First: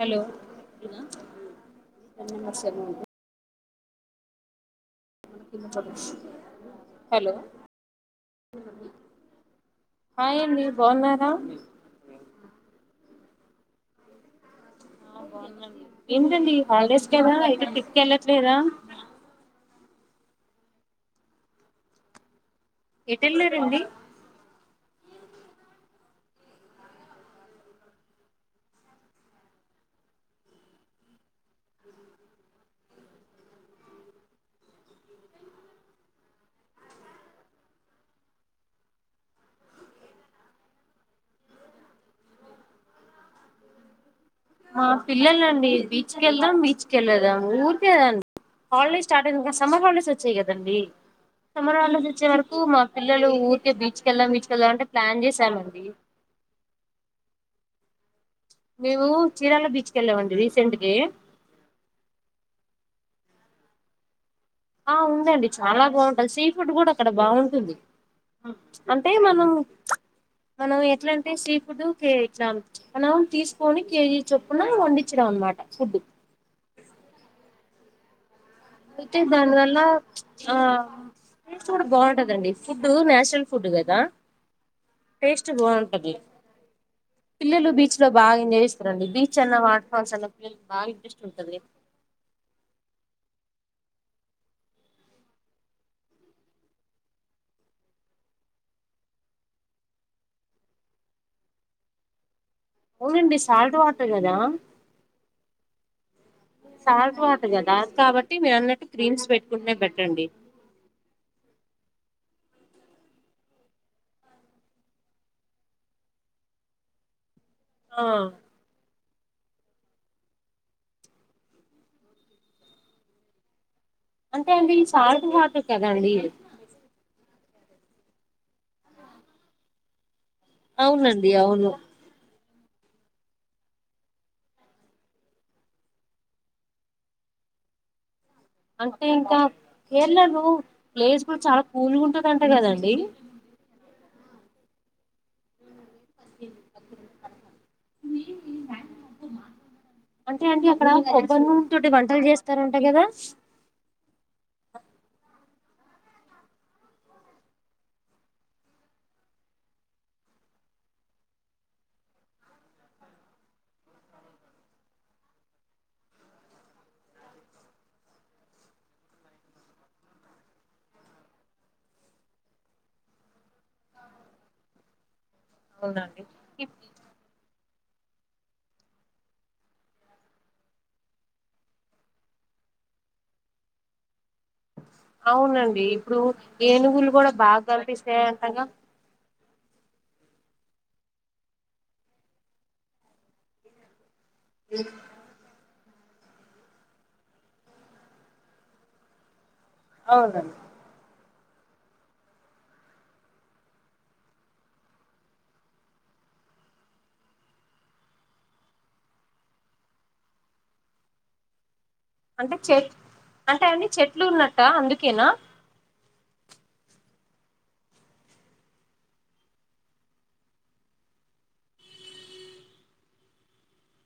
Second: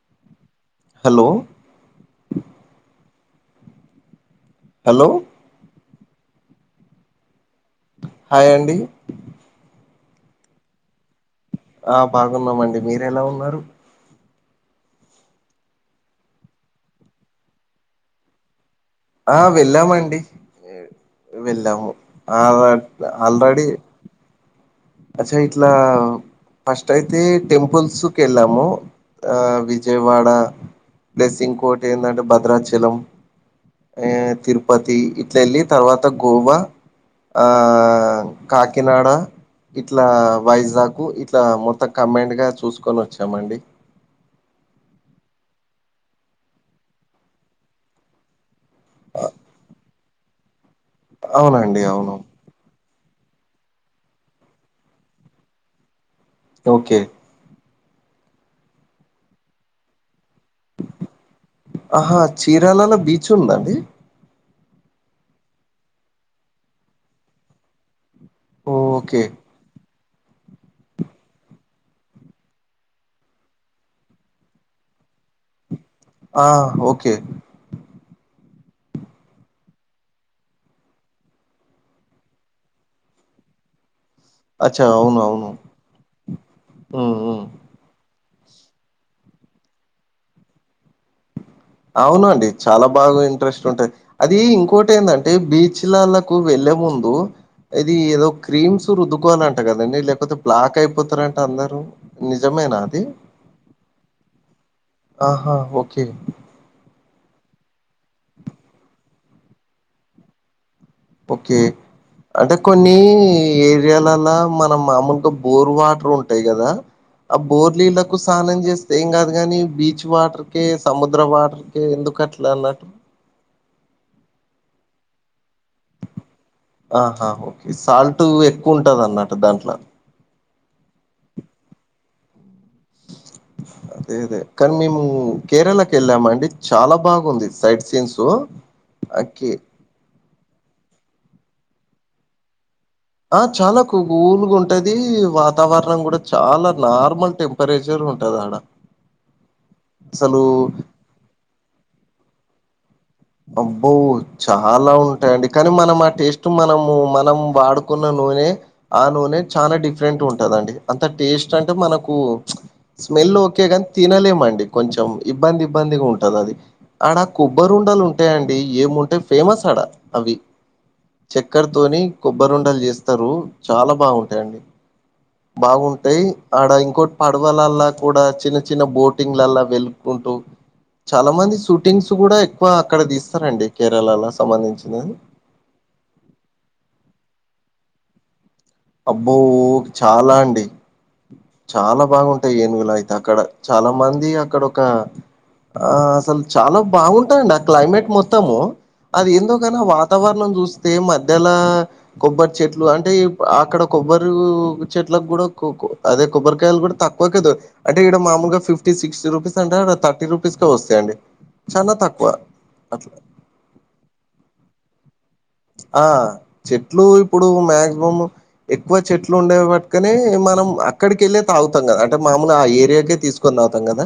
Hello hello న్న వష [inaudible] hello hello hi అండి hi అండి బావున్నారా ఆ బాగున్నామండి మీరు ఎలా ఉన్నారు ఆ బాగున్న నండి ఏంటండి హాలిడేస్ కదా ఎక్కడికి ట్రిప్కి వెళ్ళట్లేదా ఆ వెళ్ళామండి వెళ్ళాము ఆ ఎటు ఆల్రెడి వెళ్ళారండి అచ్చ ఇట్లా ఫస్ట్ అయితే టెంపుల్స్కి వెళ్ళాము ఆ విజయవాడ ప్లస్ ఇంకోటి ఏంధంటే భద్రాచలం ఏ తిరుపతి ఇట్ల వెళ్ళి తర్వాత గోవా ఆ కాకినాడ ఇట్లా వైజాగ్ ఇట్లా మొత్తం కంబైన్డ్ గా చూసుకొని వచ్చామండి మా పిల్లలండి బీచ్ క వెళ్దాం బీచ్ కి వెళ్ళదాం ఊరికే అదేండి హాలిడేస్ స్టార్ట్ అయిందిక సమ్మర్ హాలిడేస్ వచ్చాయి కదండి సమ్మర్ అవునండి హాలిడేస్ అవును వచ్చే వరకు మా పిల్లలు ఊరికే బీచ్కెళ్దాం బీచ్కెళ్దాం అంటే ప్లాన్ చేశామండి ఓకే మేము చీరాల బీచ్ కి వెళ్ళా మండి ఆహా చీరాలలో బీచ్ ఉందా అండి ఆ ఉందండి చాలా బాగుంటది సీ ఫుడ్ కూడా అక్కడ బాగుంటుంది అంటే ఓకే. మనం మనం ఎట్లా అంటే సీ ఫుడ్ కే ఇట్లా మనం తీసుకొని కేజీ చొప్పున వండిచినం అనమాట చెద్దు [unintelligible] ఆ ఓకే అయితే దానివల్ల చ్ ఆ టేస్ట్ కూడా బాగుంటదండి ఫుడ్ నాచురల్ ఫుడ్ కదా అచ్చా! అవును. అవును. టేస్ట్ బాగుంటది హ్మ్. హ్మ్. పిల్లలు బీచ్ లో బాగ ఎంజాయ్ చేస్తరండి బీచ్ అన్నా వాటర్ ఫాల్స్ అన్న పిల్లలకు బాగ ఇంట్రస్ట్ ఉంటుంది అవును అండి చాలా బాగా ఇంట్రెస్ట్ ఉంటది అది ఇంకోటి ఏందంటే బీచ్లలకు వెళ్ళి వెళ్ళే ముందు ఇది ఏదో క్రీమ్స్ రుద్దుకోవాలంట కదండి లేకపోతే బ్లాక్ అయిపోతారుంటే అందరూ ని నిజమేనా అది అవునండి సాల్ట్ వాటర్ కదా ఆహా ఓకే సాల్ట్ వాటర్ కదా కాబట్టి మీరు అన్నట్టు క్రీమ్స్ పెట్టుకుంటేనే బెటర్ అండి పోకే అంటే కొన్ని ఏరియాలలా మనం మామూలుగా బోర్ వాటర్ ఉంటాయి గదా ఆ ఆ బోర్లీళ్లకు సానం జేస్తే ఏం గదు. గాని బీచ్ వాటర్కే, సముద్ర వాటర్కే ఎందుకు అట్లా అలలాన్ అంటే అండి, సాల్ట్ వటర్ కదండి. ఈ సాల్టు ఎక్కువ ఉంటది. అన్నట్ దంట్లా అవునండి అవును అదే అదే కానీ మేము కేరళకి ఏళ్ళమండి, చాలా బాగుంది సైడ్ సిన్సు. అంటే ఇంకా కేరళలు ప్లేస్ కూడా చాలా కూల్ గుంటదంట గదాన్. ఆ చాలా కులుగుంటది. వాతావరణం కూడా చాలా నార్మల్ టెంపరేచర్గ్ ఉంటద అడా. అంటే అండి, అక్కడ కొబ్బరు నూన్ తోటి వంటలు జేస్తారంటా గదా. అబ్బో చాలా ఉంటాయండి. కానీ మనం ఆ టేస్ట్ మనము మనం వాడుకున్నన్ నూనె ఆ నూనె చానా డిఫరెంట్ ఉంటదండి. అంత టేస్ట్ అంటే మనకు స్మెల్ ఓకే గాని తినలేమండి. కొంచెం ఇబ్బంది ఇబ్బందిగ్ ఉంటది అది. అడా కొబ్బరు ఉండలు ఉంటాయండి, ఏముంటాయి ఫేమస్ అడా అవి. చక్కర్తోని కొబ్బరుండలు జేస్తారు చాలా బావుంటాయండి. బాగుంటాయ్ అవునండి అడా ఇంకోట్ పడవలలా కూడా చిన్న చిన్న బోటింగ్ లలా వెలుకుంటూ చాలా మంది షూటింగ్స్ కూడా ఎక్కువ ఇక్కడ దీస్తారండి కేరళలాస్ అవునండి ఇప్పుడు ఏనుగులు కూడా బాగా గన్పిస్తాయ్ అంటగా అబ్బోగ్ చాలా అండి. చాలా బాగుంటాయి ఏనుగులైతే అక్కడ చాలా మంద్ ది అక్కడ ఒక ఆస్ తల్ చాలా బాగుంటందండి ఆ క్లైమేట్ మొత్తము అది ఎందో లాన్ ఆ వాతావరణం అవునండి చూస్తే మధ్యలా కొబ్బరి చెట్లు అంటే ఏప్ అక్కడ కొబ్బరు చెట్లకు కూడా కోకో అదే కొబ్బరికాయలు కూడా తక్కువకే దో అంటే ఇడా మనం ముగా ఫిఫ్టీ సిక్స్టీ రూపీస్ అంటా, అడా థర్టీ రూపీస్కే వస్తాయండి. చానా తక్కువ అంటే చె అట్లా. అంటే అన్నీ చెట్లు ఉన్నట్టా అందుకేనా ఆ చెట్లు ఇప్పుడు మాక్సిమం ఎక్కువ చెట్లు ఉండే వట్టుకనే మనం అక్కడికెళ్ళే తాగుతం కదా అంటే మమూలు ఆ ఏరియాకే తీసుకొని తాగుతం గదా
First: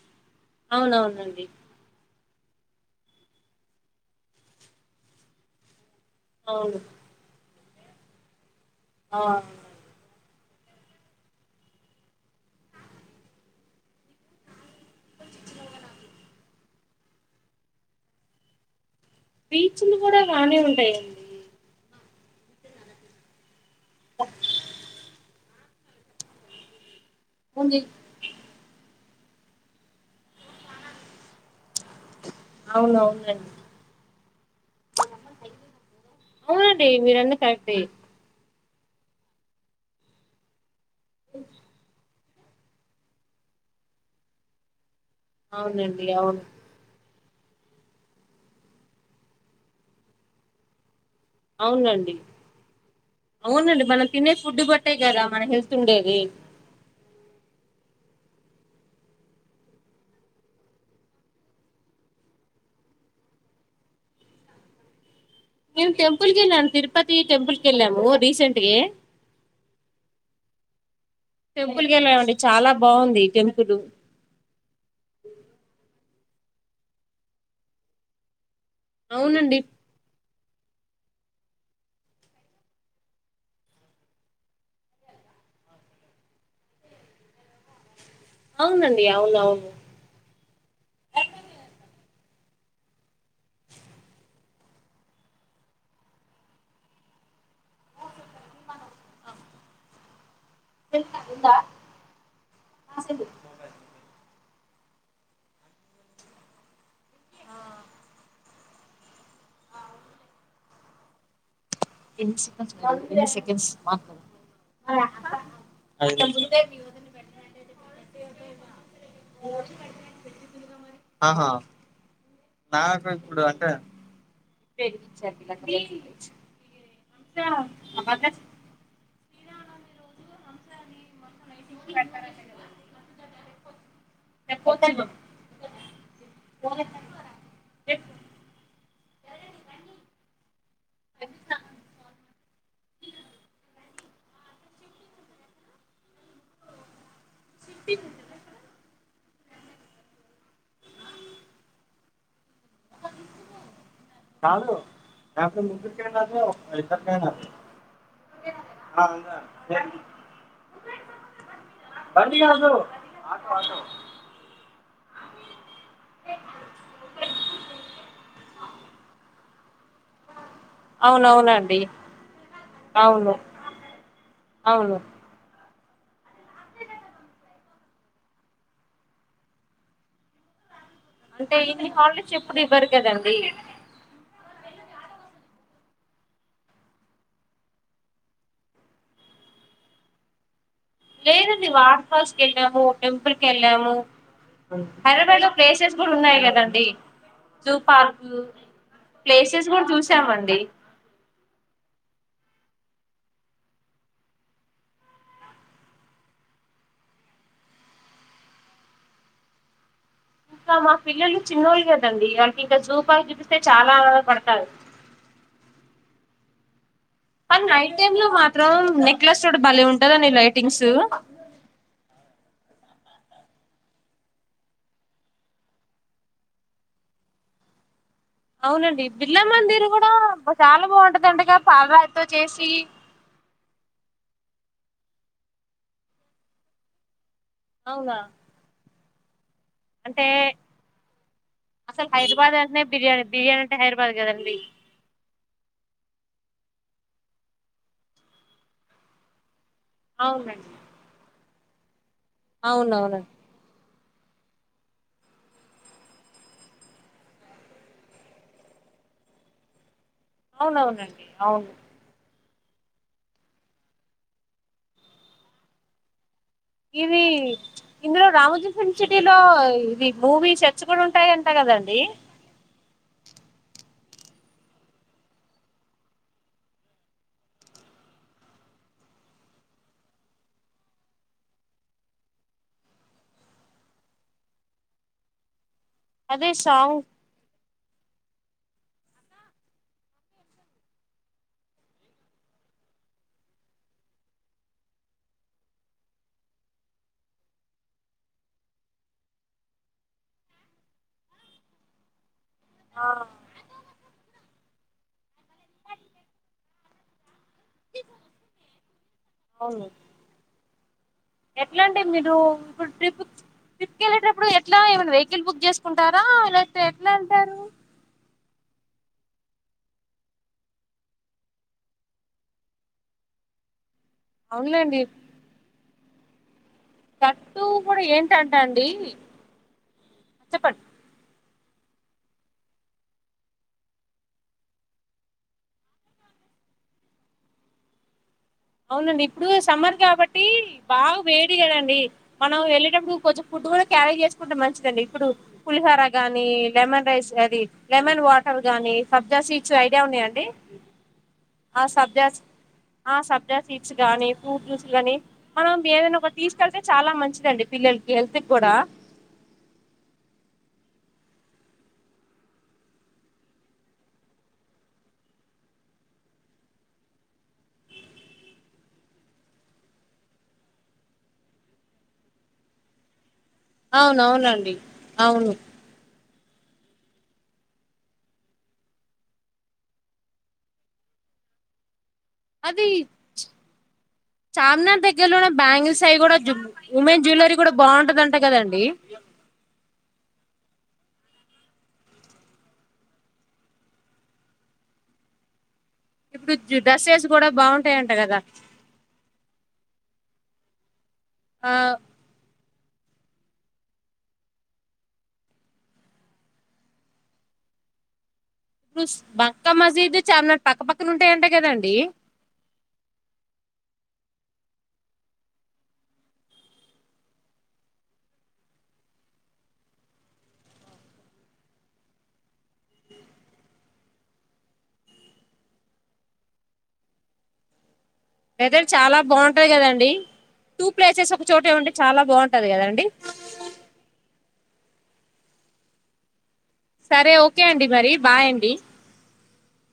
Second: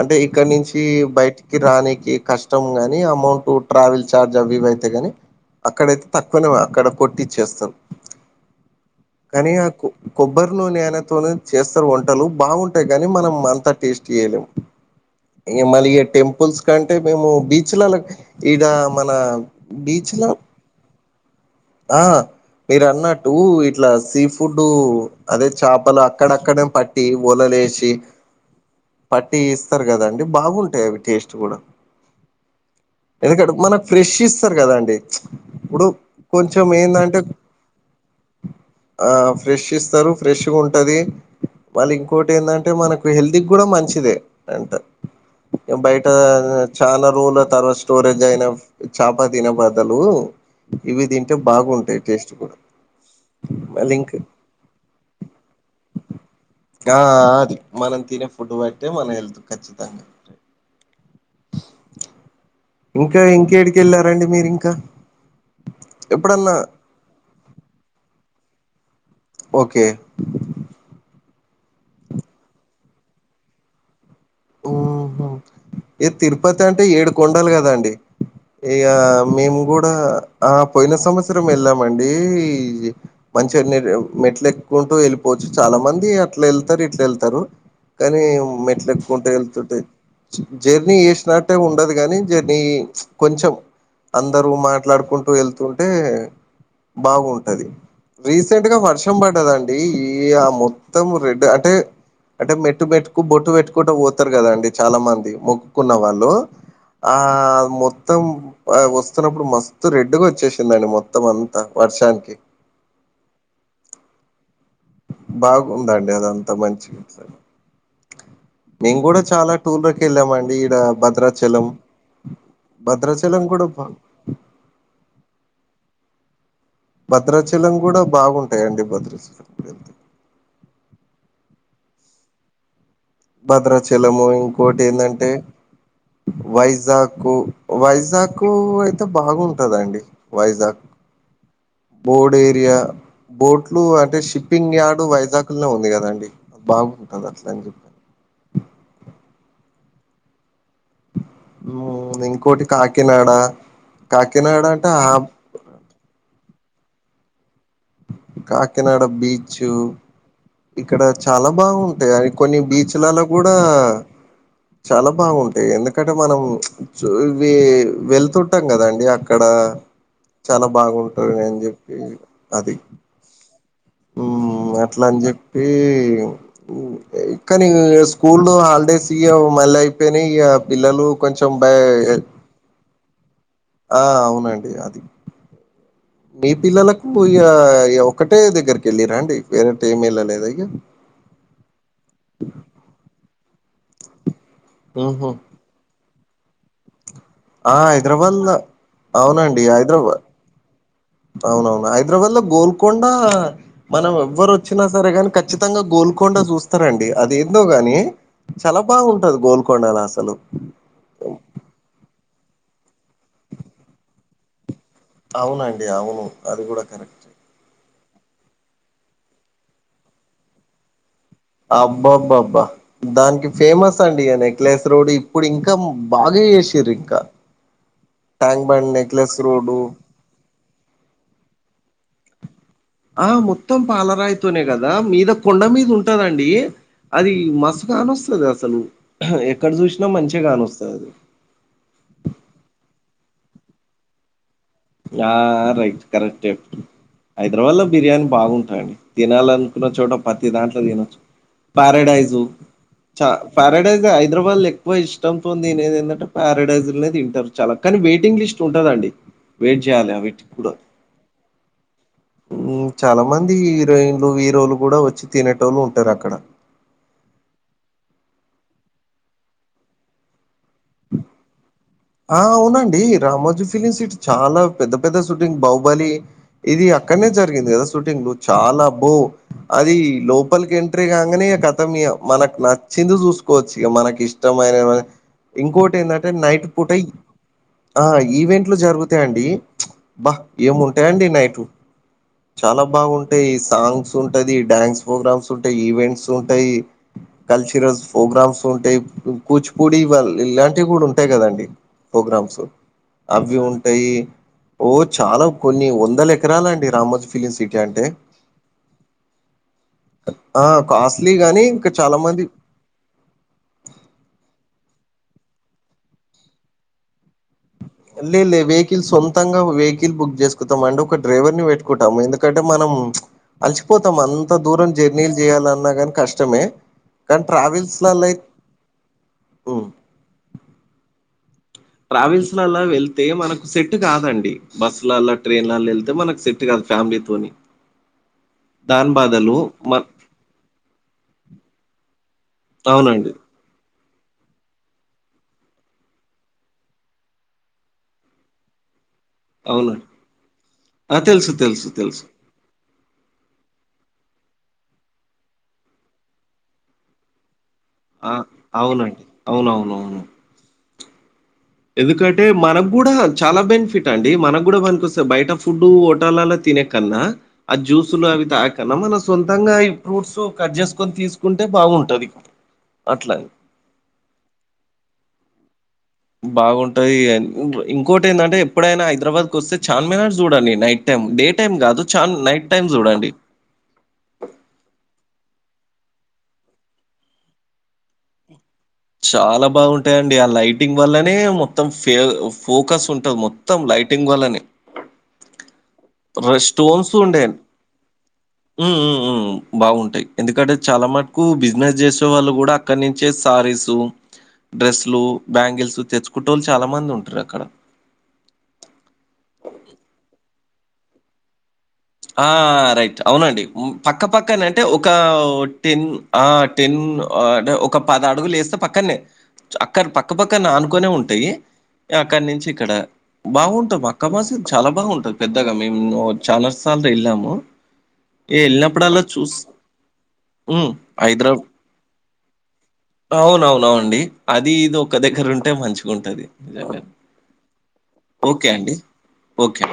అంటే ఇ క్కడ నుంచి అవునవునండి బయటికి రానికి కష్టం గాని అమౌంట్ ట్రావెల్ ఛార్జ్ అవి ఇవి అయితే గానే అక్కడైత్ తక్కువనేవా అవును అక్కడ కొట్టిచ్చేస్తార్ ఆ కానీ ఆకు కొబ్బరి నూనె అనే తోనే చేస్తారు వంటలు బావుంటాయి గానీ, మనం అంతా టేస్టీ జేయలేమ్. ఇగా మళ్ళీ ఇగా టెంపుల్స్ కంటే మేము బీచులాలక్ ఇడా మన బీచ్లా ఈఈ ఆ మీరు అన్నట్టు ఇట్లా సీ ఫుడు అదే చపలు అక్కడక్కడ పట్టి ఓలల్ ఉంది ఏసి పట్టి ఇస్తారు గదండి బాగుంటాయి అవి టేస్ట్ గూడా అవునవునండి ఎందుకంటే మనక్ ఫ్రెష్ ఇస్తరు గదండి ఇప్పుడు కొంచెం అవునండి ఎందంటేక్ మీరన్నది కరెక్టే ఆ ఫ్రెష్ ఇసరు, ఫ్రెషు ఉంటది. వాళ్ళు ఇంకు ఇంకోటి ఎందంటే మనకు హెల్త్ కు కూడా మంచిదే అంట ఏమ్ అవునండి బయట అవును చాలా తర్వాత స్టోరేజ్ అయిన చపతిన బదలు ఇవి తింటే బాగుంటాయి అవునండి టేస్ట్ కూడా అవునండి మళ్ళీ మనం ఇంక తినే ఫుడ్ బట్టే కదా మన హెల్త్ ఉండేది ఆ అది మనం తినే ఫుడ్ బట్టే మన హెల్త్ ఖచ్చితంగా ఇంకా ఇంకేడికేళ్ళారండి మీరింకా మేమ టెంపుల్ కి వెళ్ళాం తిరుపతి టెంపుల్ కి వెళ్లాము రీసెంట్గా ఓకే టెంపుల్కి వెళ్ళామండి చాలా బాగుంది టెంపుల్ ఏ తిరుపతి అంటే ఏడు కొండలు కదాండి ఇగ అవునండి మేము కూడా ఆ పోయిన సంవత్సరం వేళ్లమండి మంచిగన్ని మెట్లు ఎక్కుంటూ వెళ్ళిపో చాలా మంది అట్లా వెళ్తారు ఇట్లా వెళ్తారు కానీ మెట్లు అవునండి ఎక్కుంటూ అవును అవును వెళ్తుంటే జర్నీ చేసినట్టే ఉండదు కాని జర్నీ కొంచెం అందరు మాట్లాడుకుంటూ వెళ్తుంటే బాగుంటది రీసెంట్ గా వర్షం పడ్డదండి ఈ మొత్తం రెడ్ అంటే అంటే మెట్టు మెట్టుకు బొట్టు పెట్టు స్తారు కదండి చాలా మంది మొక్కుకున్న వాళ్ళు ఆ మొత్తం వస్తునప్పుడు మస్తు రెడ్గా వచ్చేసిందండి మొత్తం అంత [unintelligible] బాగుందండి అదంతా మంచిగా మేము కూడా చాలా టూర్లకి వెళ్ళామండి ఈడ ఆహా భద్రాచలం నాకు ఇప్పుడు భద్రాచలం కూడా అంటే బా భద్రాచలం కూడా కాదు బాగుంటాయండి భద్రాచలం [unintelligible] భద్రాచలము ఇంకోటి లేకపోతే ఏందంటే వైజాకు వైజాగ్కు అయితే బాగుంటదండి వైజాగ్ అ బోర్డ్ ఏరియా బోట్లు అంటే షిప్పింగ్ యార్డు వైజాగ్ లోనే ఉంది కదండి బాగుంటది [unintelligible] ఇంకోటి కాకినాడ కాకినాడ అంటే ఆ కాకినాడ కాకినాడ బీచ్ ఇక్కడ చాలా బాగుంటాయి అ బండి కొన్ని కాదు బీచ్ లల్లో ఆటో కూడా ఆటో చాలా బాగుంటాయి ఎందుకంటే మనం ఇవి వెళ్తుంటే కదండి అక్కడ చాలా బాగుంటది అని అవునవునండి చెప్పి అది అవును ఉ అవును అట్ల అని చెప్పి కానీ స్కూల్ హాలిడేస్ ఇక మళ్ళీ అయిపోయినాయి ఇక పిల్లలు కొంచెం అంటే ఇన్ని భయం హాలిడేస్ ఎప్పుడు ఇవ్వరు కదండి అవునండి అది మీ పిల్లలకు ఇగ ఒకటే దగ్గరికి వెళ్ళిరా అండి వేరే టీమ్ వెళ్ళలేదు ఇగ లేదండి వాటర్ హౌస్ కి వెళ్ళాము టెంపుల్ కె ళ్ళాము ఊహూ హైదరాబాద్ లో ప్లేసెస్ కూడా ఉన్నాయి కదండీ జూ ఆ పార్కు హైదరాబాద్ లో అవునండి ప్లేసెస్ కూడా హైదరాబాద్ చూసామండి అవునవును హైదరాబాద్ లో గోల్కొండా మనం ఎవ్వరు వచ్చిన సరే గానీ ఖచ్చితంగా గోల్ ల్కొండ చూస్తారండి అది ఏందో గాని చాలా బాగుంటది గోల్కొండలో అసలు ఇంకా మా పిల్లలు చిన్నోళ్ళు కదండి వాళ్ళకి ఇంకా జూ పార్కు చూపిస్తే చాలా పడతారు అవునండి అవును అది కూడా కరెక్ట్ కానీ నైట్ టైమ్ లో మాత్రం నెక్లెస్ రోడ్ భలే ఉంటదండి లైటింగ్స్ అబ్బ బ్బ బ్బ దానికి ఫేమస్ అండి నెక్లెస్ రోడ్ ఇప్పుడు ఇంకా బాగ చేషిర్రింకా అవునండి బిర్లా రోడ్డు మందిర్ గూడా చాలా బాగుంటదంటగా పాలరాయితో చేసి ఆ మొత్తం పాలరాయితోనే కదా మీద కొండ మీద ఉంటదండి అది అవునా మస్తుకానొస్తది అసలు ఎక్కడ చూసినా అంటే మంచిగా కానొస్తది అది అసలు హైదరాబాద్ అంటే నే బిర్యానీ బిర్యానీ అంటె హైదరాబాద్ కదండీ ఆ రైట్ కరెక్ట్ హైదరాబాద్ లో బిర్యానీ బాగుంటాయండి తినాలని చోట పతీ అవునండి దాంట్లో తినొచ్చు పారడైజ అవునవును చ పారడైజ హైదరాబాద్ లో ఎక్కువ ఇష్టంతోని తినేది ఏంటంటే పారడైజర్ అనేది తింటారు చాలా కానీ వెయిటింగ్ లిస్ట్ ఉంటుదండి వెయిట్జేయాల అవునవునండి అవును చాలా మంది హీరోయిన్లు హీరోలు కూడా వచ్చి తినేటోలు ఉంటారు అక్కడ ఇదీ ఇందులో రామోజీ ఫిల్మ్ సిటీ లో ఇది మూవీ సెట్స్ కూడా ఉంటాయంట కదండి ఆ అవునండి డీ రామోజీ ఫిలిమ్స్ ఇ చాలా పెద్ద పెద్ద షూటింగ్ బాహుబలి ఇది అక్కడనే జరిగింది కదా షూటింగ్ చాలా అబ్బో అది లోపల్ కి ఎంట్రీ కాంగానే ఖతం ఇహ మనకు నక్ ముందు చూసుకోవచ్చు ఇక మనకి ఇష్టమైన ఇంకోటి ఏందంటె అదే నైట్ పూట సాంగ్ ఆ ఈవెంట్లు జరుగుతాయిండి మ్చ్ అబ్బా ఏముంటాయండి నైట్ చాలా బాగుంటాయి సాంగ్స్ ఉంటాది డ్యాన్స్ ప్రోగ్రామ్స్ ఉంటాయి ఈవెంట్స్ ఉంటాయి కల్చరల్ ప్రోగ్రామ్స్ ఉంటాయి కూచిపూడి ఇలాంటివి కూడా ఉంటాయి కదండి ప్రోగ్రామ్స్ ఆ అవి ఉంటాయి ఓ చాలా కొన్ని వందల ఎకరాల అండి రామోజి ఫిలిమ్ సిటీ అంటే అవును ఆ! కాస్ట్లీ గానీ ఎట్లా ఇంకా అంటే చాలా మీరు మంది ఇప్పుడు ట్రిప్ కి ట్రిప్ కె ళ్ళేటపుడు ఎట్లా వెహికిల్ బుక్ చేసుకుంటారా లేతే ఎట్లా ఎళ్తారు లే లే వెహికిల్ సొంతంగా వెహికిల్ బుక్ చేసుకుతాం అండి ఒక డ్రైవర్ ని పెట్టుకుంటాము ఎందుకంటే మనం మ్చ్ అలసిపోతాం అంత దూరం అవునులేండి జర్నీలు చేయాలన్నా గాని కష్టమే ది కానీ ట్టూ కూడా ట్రావెల్స్లలా ఏంటంటె అండీ ఉమ్ చెప్పండి ట్రావెల్స్ లా వెళ్తే మనకు సెట్ కాదండి బస్ లలా ట్రైన్లలా వెళ్తే మనకు సెట్ కాదు ఫ్యామిలీ తోనీ అవునండి ఇప్పుడూ సమ్మర్ మ కాబట్టి బాగా వేడి కదండి మనం వెళ్ళేటప్పుడు అవునండి కొంచెం ఫుడ్ కూడా క్యారీ చేసుకుంటే మంచిదండి ఇప్పుడు పులిహోర గానీ లెమన్ రైస్ గాని లెమన్ వాటర్ గాని సబ్జా సీడ్స్ ఐడియా అవునండి ఉన్నాయ అండి ఆ తెలుసు ఆ తెలుసు తెలుసు సబ్జాస్ ఆ సబ్ జా సీడ్స్ గానీ ఫ్రూట్ జ్యూస్ గాని మనం ఏదైనా ఒక జ్యూస్ తాగితే చాలా మంచిదండి పిల్లలకి ఆ హెల్తీ కి కూడా అవునండి అవునవునవును ఎందుకంటే మనకు కూడా చాలా బెనిఫిట్ అండి మనకు కూడా పనికి వస్తే బయట ఫుడ్ హోటల్లా తిన్ తినే కన్నా ఆ జ్యూసులు అవి తాగే కన్నా మనం సొంతంగా ఈ ఫ్రూట్స్ కట్ చేసుకొని తీసుకుంటే బాగుంటది అట్లా అవునవునండి అవును బాగుంటది ఇంకోటి ఏంటంటే ఎప్పుడైనా హైదరాబాద్ కు వస్తే చామినార్ చూడండి నైట్ టైం డే టైమ్ కాదు చాన్ నైట్ టైమ్ చూడండి చామినార్ దగ్గర్లో ఉన్న బ్యాంగిల్ సైయి కూడా ఉమెన్ జ్యువెలరీ కూడా బాగుంటదన్టా కదండి చాలా బాగుంటాయండి ఆ లైట్ టింగ్ వల్లనే మొత్తం ఫెల్ ఫోకస్ ఉంటది మొత్తం లైటింగ్ వల్లనే ఇప్పుడు రెస్టోన్స్ డ్రెస్సెస్ ఉండే కూడా బాగుంటాయంట కదా మ్మ్ మ్మ్ మ్మ్ బాగుంటాయి ఎందుకంటే చాలా మటుకు ఆ బిజినెస్ చేసే వాళ్ళు కూడా అక్కడ నుంచే సారీస్ డ్రెస్సులు బ్యాంగిల్స్ తెచ్చుకుంటోళ్ళు చాలా మంది ఉంటారు అక్కడ బంకా మజీద్ చానా పక్కపక్కన ఉంటాయి అంటా కదండి ఆ రైట్ అవునండి పక్కపక్కన అంటే ఒక టెన్ ఆ టెన్ అంటే ఒక పద అడుగులు వేస్తే పక్కన ఏ అక్కడ పక్కపక్కన ఆనుకొనే ఉంటాయి అక్కడి నుంచి ఇక్కడ బాగుంటు అక్క మాసు చాలా బాగుంటది పెద్దగా మేము చాల సార్లు వెళ్ళాము ఏ వెదర్ చాలా వెళ్ళినప్పుడల్లా చూస్ బాగుంటది కదండి టూ హుమ్ ప్లేసెస్ ఒక హైదరాబ్ చోటే ఉంటే చాలా బాగుంటది కదండి అవునవునవుండి అది ఇది ఒక దగ్గర ఉంటే మంచిగా ఉంటది సరే ఓకే అండి మరి ఓకే బాయండి అండి. ఓకే